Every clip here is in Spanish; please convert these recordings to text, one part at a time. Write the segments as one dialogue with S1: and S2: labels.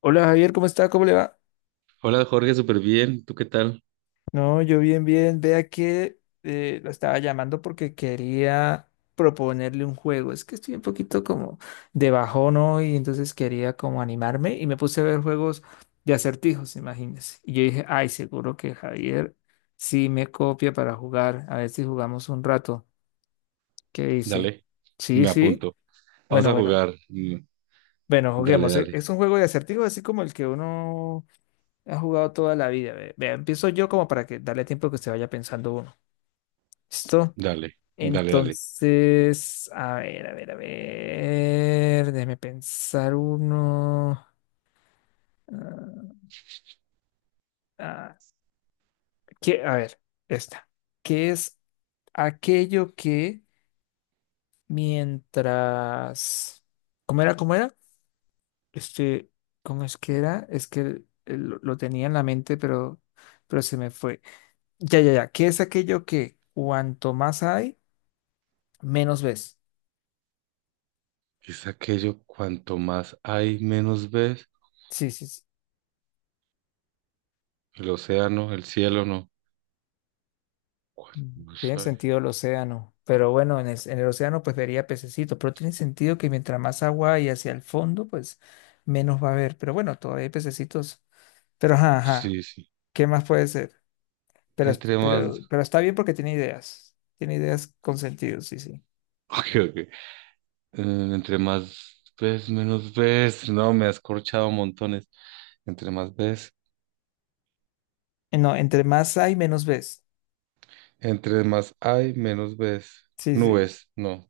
S1: Hola Javier, ¿cómo está? ¿Cómo le va?
S2: Hola Jorge, súper bien. ¿Tú qué tal?
S1: No, yo bien, bien. Vea que lo estaba llamando porque quería proponerle un juego. Es que estoy un poquito como de bajón hoy, entonces quería como animarme y me puse a ver juegos de acertijos, imagínese. Y yo dije, ay, seguro que Javier sí me copia para jugar. A ver si jugamos un rato. ¿Qué dice?
S2: Dale,
S1: Sí,
S2: me
S1: sí.
S2: apunto. Vamos
S1: Bueno,
S2: a
S1: bueno.
S2: jugar.
S1: Bueno,
S2: Dale,
S1: juguemos.
S2: dale,
S1: Es un juego de acertijos así como el que uno ha jugado toda la vida. Vea, empiezo yo como para que darle tiempo que se vaya pensando uno. ¿Listo?
S2: dale, dale, dale.
S1: Entonces, a ver, a ver, a ver. Déjeme pensar uno. Ah, ah, ¿qué? A ver, esta. ¿Qué es aquello que mientras... ¿Cómo era? ¿Cómo era? Este, ¿cómo es que era? Es que lo tenía en la mente, pero se me fue. Ya, ya, ya. ¿Qué es aquello que cuanto más hay? Menos ves.
S2: Es aquello, cuanto más hay, menos ves.
S1: Sí, sí, sí.
S2: El océano, el cielo, no. Cuanto
S1: Mm,
S2: más
S1: tiene
S2: hay.
S1: sentido el océano. Pero bueno, en el océano pues vería pececitos. Pero tiene sentido que mientras más agua hay hacia el fondo, pues menos va a haber. Pero bueno, todavía hay pececitos. Pero ajá, ajá.
S2: Sí, sí.
S1: ¿Qué más puede ser? Pero,
S2: Entre más...
S1: pero está bien porque tiene ideas. Tiene ideas con sentido, sí, sí.
S2: Ok, ok. Entre más ves, menos ves. No, me has corchado montones. Entre más ves.
S1: No, entre más hay, menos ves.
S2: Entre más hay, menos ves.
S1: Sí, sí.
S2: Nubes, no.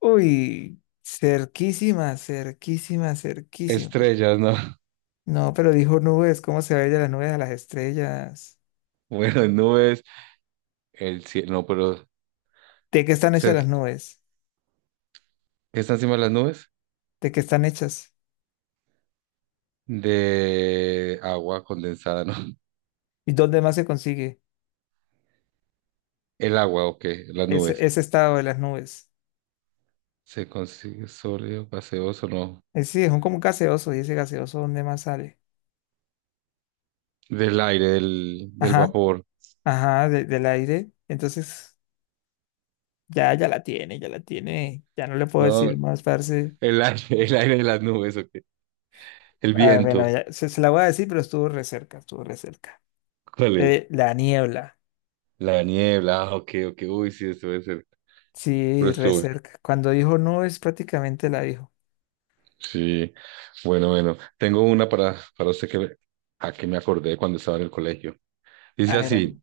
S1: Uy, cerquísima, cerquísima, cerquísima.
S2: Estrellas, no.
S1: No, pero dijo nubes. ¿Cómo se va a ir de las nubes a las estrellas?
S2: Bueno, nubes, el cielo, no, pero...
S1: ¿De qué están hechas
S2: cerca,
S1: las nubes?
S2: que está encima de las nubes,
S1: ¿De qué están hechas?
S2: de agua condensada, ¿no?
S1: ¿Y dónde más se consigue
S2: El agua, ok, las
S1: ese,
S2: nubes.
S1: ese estado de las nubes?
S2: ¿Se consigue sólido, gaseoso, no?
S1: Es decir, es un como un gaseoso, y ese gaseoso, ¿dónde más sale?
S2: Del aire, del
S1: Ajá,
S2: vapor,
S1: ajá, del aire. Entonces, ya, ya la tiene, ya la tiene. Ya no le puedo
S2: ¿no?
S1: decir más, parce.
S2: El aire, el aire de las nubes, ok. El
S1: Ah, bueno,
S2: viento,
S1: ya, se la voy a decir, pero estuvo re cerca, estuvo re cerca.
S2: ¿cuál es?
S1: La niebla.
S2: La niebla, ah, ok, ok, uy, sí, eso debe ser, pero
S1: Sí, re
S2: estuvo bueno.
S1: cerca. Cuando dijo nubes, prácticamente la dijo.
S2: Sí, bueno, bueno. Tengo una para usted que, a que me acordé cuando estaba en el colegio. Dice
S1: Ah, era.
S2: así.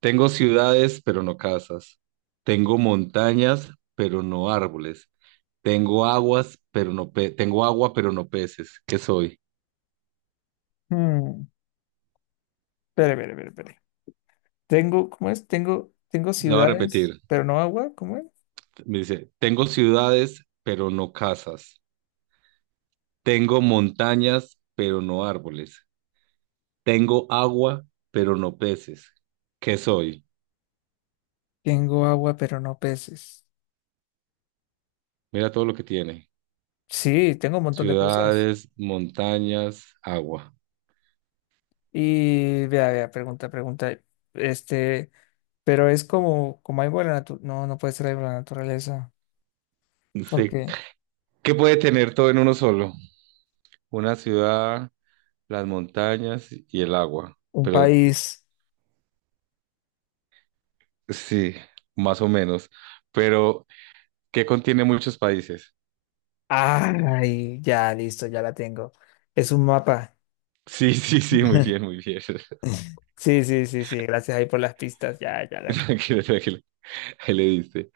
S2: Tengo ciudades, pero no casas. Tengo montañas, pero no árboles. Tengo agua, pero no peces. ¿Qué soy?
S1: Hmm. Espere, espere, espere, espere. Tengo, ¿cómo es? Tengo, tengo
S2: La voy a
S1: ciudades,
S2: repetir.
S1: pero no agua, ¿cómo es?
S2: Me dice, tengo ciudades, pero no casas. Tengo montañas, pero no árboles. Tengo agua, pero no peces. ¿Qué soy?
S1: Tengo agua, pero no peces.
S2: Mira todo lo que tiene.
S1: Sí, tengo un montón de cosas.
S2: Ciudades, montañas, agua.
S1: Y vea, vea, pregunta, pregunta. Este, pero es como, como hay la naturaleza. No, no puede ser algo de la naturaleza.
S2: No.
S1: Porque
S2: ¿Qué puede tener todo en uno solo? Una ciudad, las montañas y el agua,
S1: un
S2: pero
S1: país.
S2: sí, más o menos. Pero, ¿qué contiene muchos países?
S1: Ay, ya, listo, ya la tengo. Es un mapa.
S2: Sí, sí, sí, muy bien, muy bien.
S1: Sí, sí, sí, sí. Gracias ahí por las pistas.
S2: Tranquilo, tranquilo. Ahí le diste.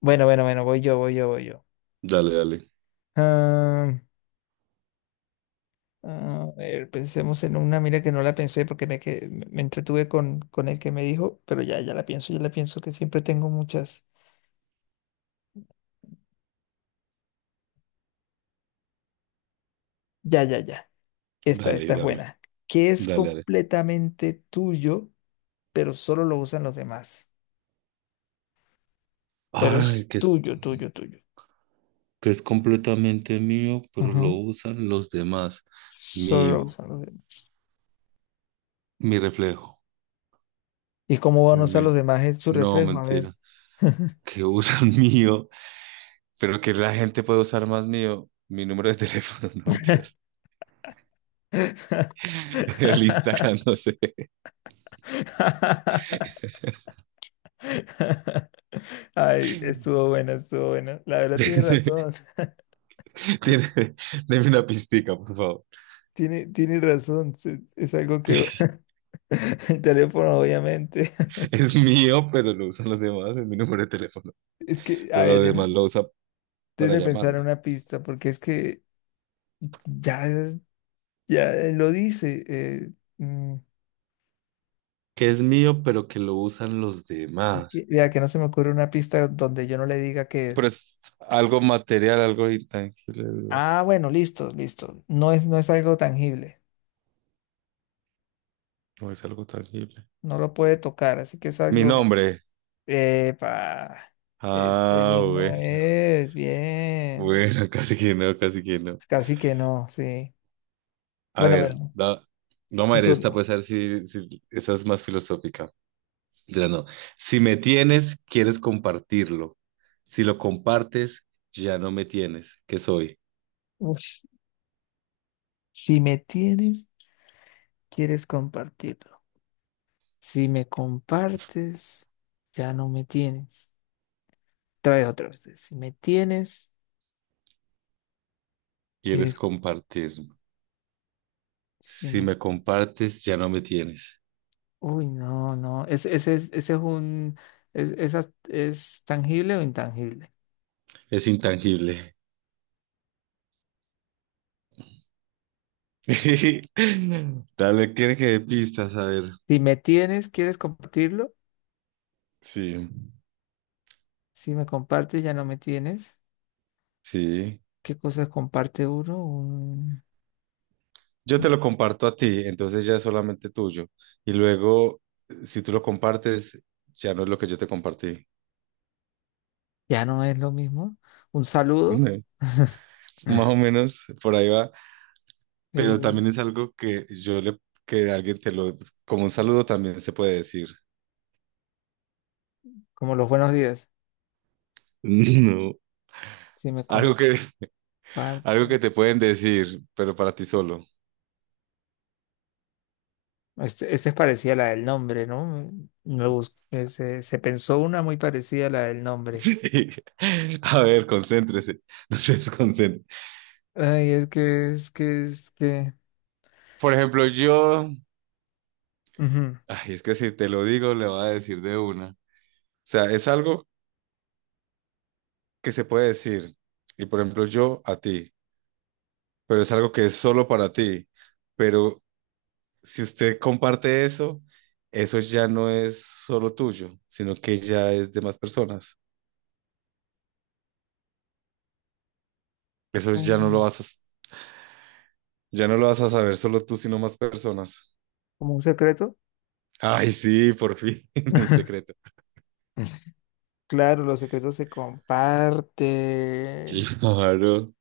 S1: Bueno, bueno, bueno, voy yo, voy yo, voy yo.
S2: Dale, dale,
S1: Ah, ah, a ver, pensemos en una, mira que no la pensé porque me, que, me entretuve con el que me dijo, pero ya, ya la pienso que siempre tengo muchas. Ya, ya, ya. Esta,
S2: dale,
S1: esta es
S2: dame,
S1: buena. Que es
S2: dale, dale.
S1: completamente tuyo, pero solo lo usan los demás. Pero
S2: Ay,
S1: es
S2: que es,
S1: tuyo, tuyo, tuyo.
S2: que es completamente mío, pero lo
S1: Ujú.
S2: usan los demás.
S1: Solo lo
S2: Mío,
S1: usan los demás.
S2: mi reflejo,
S1: ¿Y cómo van a usar los
S2: mi,
S1: demás es su
S2: no,
S1: reflejo? A ver.
S2: mentira. Que usan mío, pero que la gente puede usar más mío. Mi número de teléfono, no mentiras. El Instagram, no sé.
S1: Ay, estuvo buena, estuvo buena. La verdad tiene
S2: Tiene,
S1: razón.
S2: deme una pistica, por favor.
S1: Tiene, tiene razón. Es algo que...
S2: Sí,
S1: El teléfono, obviamente.
S2: es mío, pero lo usan los demás, es mi número de teléfono.
S1: Es que, a
S2: Pero
S1: ver,
S2: lo demás lo usa para
S1: déme pensar en
S2: llamarme.
S1: una pista, porque es que ya, ya lo dice. Mm,
S2: Que es mío, pero que lo usan los
S1: es que-
S2: demás.
S1: vea, que no se me ocurre una pista donde yo no le diga qué
S2: Pero
S1: es.
S2: es algo material, algo intangible, ¿verdad?
S1: Ah, bueno, listo, listo. No es, no es algo tangible.
S2: No es algo tangible.
S1: No lo puede tocar, así que es
S2: Mi
S1: algo.
S2: nombre.
S1: Epa, este
S2: Ah,
S1: mismo
S2: bueno.
S1: es, bien.
S2: Bueno, casi que no, casi que no.
S1: Casi que no, sí.
S2: A
S1: Bueno,
S2: ver,
S1: bueno,
S2: da, no,
S1: mi
S2: Mayra, esta
S1: turno.
S2: pues a ver si esta es más filosófica. Ya no. Si me tienes, quieres compartirlo. Si lo compartes, ya no me tienes. ¿Qué soy?
S1: Uf, si me tienes, quieres compartirlo. Si me compartes, ya no me tienes. Trae otra vez. Si me tienes,
S2: Quieres
S1: quieres.
S2: compartirlo.
S1: Si
S2: Si
S1: me.
S2: me compartes, ya no me tienes.
S1: Uy, no, no. Ese es un. Es, esa- ¿Es tangible o intangible?
S2: Es intangible. Dale, quiere que dé pistas, a ver.
S1: Si me tienes, quieres compartirlo.
S2: Sí.
S1: Si me compartes, ya no me tienes.
S2: Sí.
S1: ¿Qué cosas comparte uno? Un...
S2: Yo te lo comparto a ti, entonces ya es solamente tuyo. Y luego, si tú lo compartes, ya no es lo que yo te compartí.
S1: Ya no es lo mismo. Un saludo,
S2: Más o menos, por ahí va. Pero
S1: eh,
S2: también es algo que alguien te lo, como un saludo también se puede decir.
S1: como los buenos días.
S2: No.
S1: Si me
S2: Algo
S1: comparte.
S2: que, algo que te pueden decir, pero para ti solo.
S1: Este es parecida a la del nombre, ¿no? Se, se pensó una muy parecida a la del nombre.
S2: Sí. A ver, concéntrese. No se desconcentre.
S1: Ay, es que, es que, es que.
S2: Por ejemplo, yo,
S1: Ujú.
S2: ay, es que si te lo digo, le voy a decir de una. O sea, es algo que se puede decir. Y por ejemplo, yo a ti, pero es algo que es solo para ti. Pero si usted comparte eso, eso ya no es solo tuyo, sino que ya es de más personas. Eso ya no lo
S1: Um,
S2: vas a, ya no lo vas a saber solo tú, sino más personas.
S1: ¿Como un secreto?
S2: Ay, sí, por fin, un secreto.
S1: Claro, los secretos se comparten.
S2: Claro.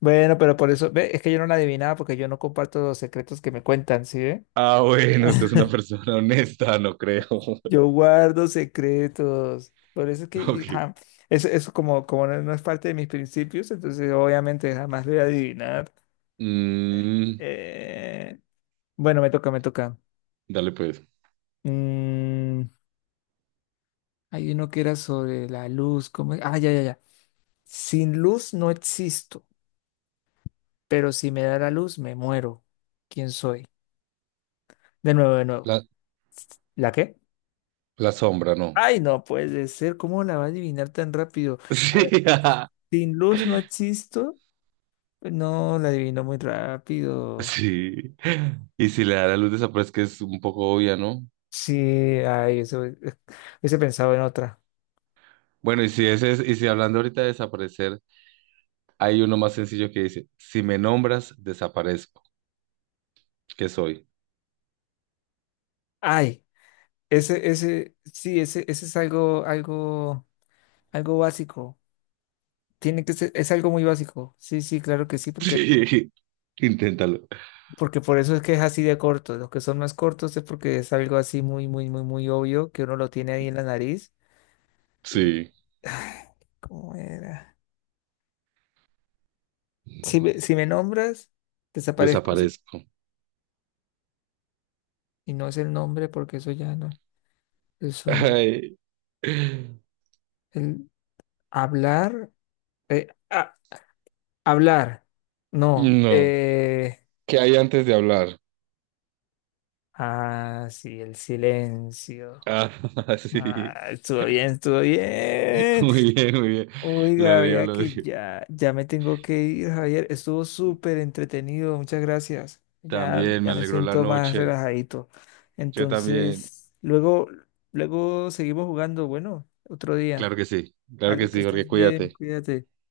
S1: Bueno, pero por eso, ve, es que yo no la adivinaba porque yo no comparto los secretos que me cuentan, ¿sí ve?
S2: Ah, bueno, usted es una persona honesta, no creo.
S1: Yo guardo secretos. Por eso es que
S2: Ok.
S1: ja, eso como, como no, no es parte de mis principios, entonces obviamente jamás lo voy a adivinar.
S2: Mm,
S1: Eh, bueno, me toca, me toca.
S2: dale pues.
S1: Mm, hay uno que era sobre la luz. ¿Cómo es? Ah, ya, ya, ya. Sin luz no existo, pero si me da la luz me muero. ¿Quién soy? De nuevo, de nuevo.
S2: La,
S1: ¿La qué?
S2: la sombra, no.
S1: Ay, no puede ser. ¿Cómo la va a adivinar tan rápido? A ver,
S2: Sí, ajá.
S1: sin luz no existo. No, la adivinó muy rápido.
S2: Sí. Y si le da la luz desaparece, que es un poco obvia, ¿no?
S1: Sí, ay, eso, hubiese pensado en otra.
S2: Bueno, y si ese es, y si hablando ahorita de desaparecer, hay uno más sencillo que dice, si me nombras, desaparezco. ¿Qué soy?
S1: Ay, ese, sí, ese es algo, algo, algo básico. Tiene que ser, es algo muy básico. Sí, sí, claro que sí, porque,
S2: Sí, inténtalo.
S1: porque por eso es que es así de corto. Los que son más cortos es porque es algo así muy, muy, muy, muy obvio que uno lo tiene ahí en la nariz. Y,
S2: Sí,
S1: ¿cómo era? Si me, si me nombras, desaparezco. Sí.
S2: desaparezco.
S1: Y no es el nombre porque eso ya no. Son
S2: Ay,
S1: el hablar. Eh, ah, hablar. No.
S2: no. ¿Qué hay antes de hablar?
S1: Ah, sí, el silencio.
S2: Ah, sí,
S1: Ah, estuvo bien, estuvo bien.
S2: muy bien, muy bien.
S1: Oiga,
S2: Lo dio,
S1: vea
S2: lo
S1: que
S2: dio.
S1: ya, ya me tengo que ir, Javier. Estuvo súper entretenido. Muchas gracias. Ya,
S2: También me
S1: ya me
S2: alegró la
S1: siento más
S2: noche.
S1: relajadito.
S2: Yo también.
S1: Entonces, luego, luego seguimos jugando. Bueno, otro día.
S2: Claro que
S1: Ale, que
S2: sí, Jorge,
S1: estés bien,
S2: cuídate.
S1: cuídate.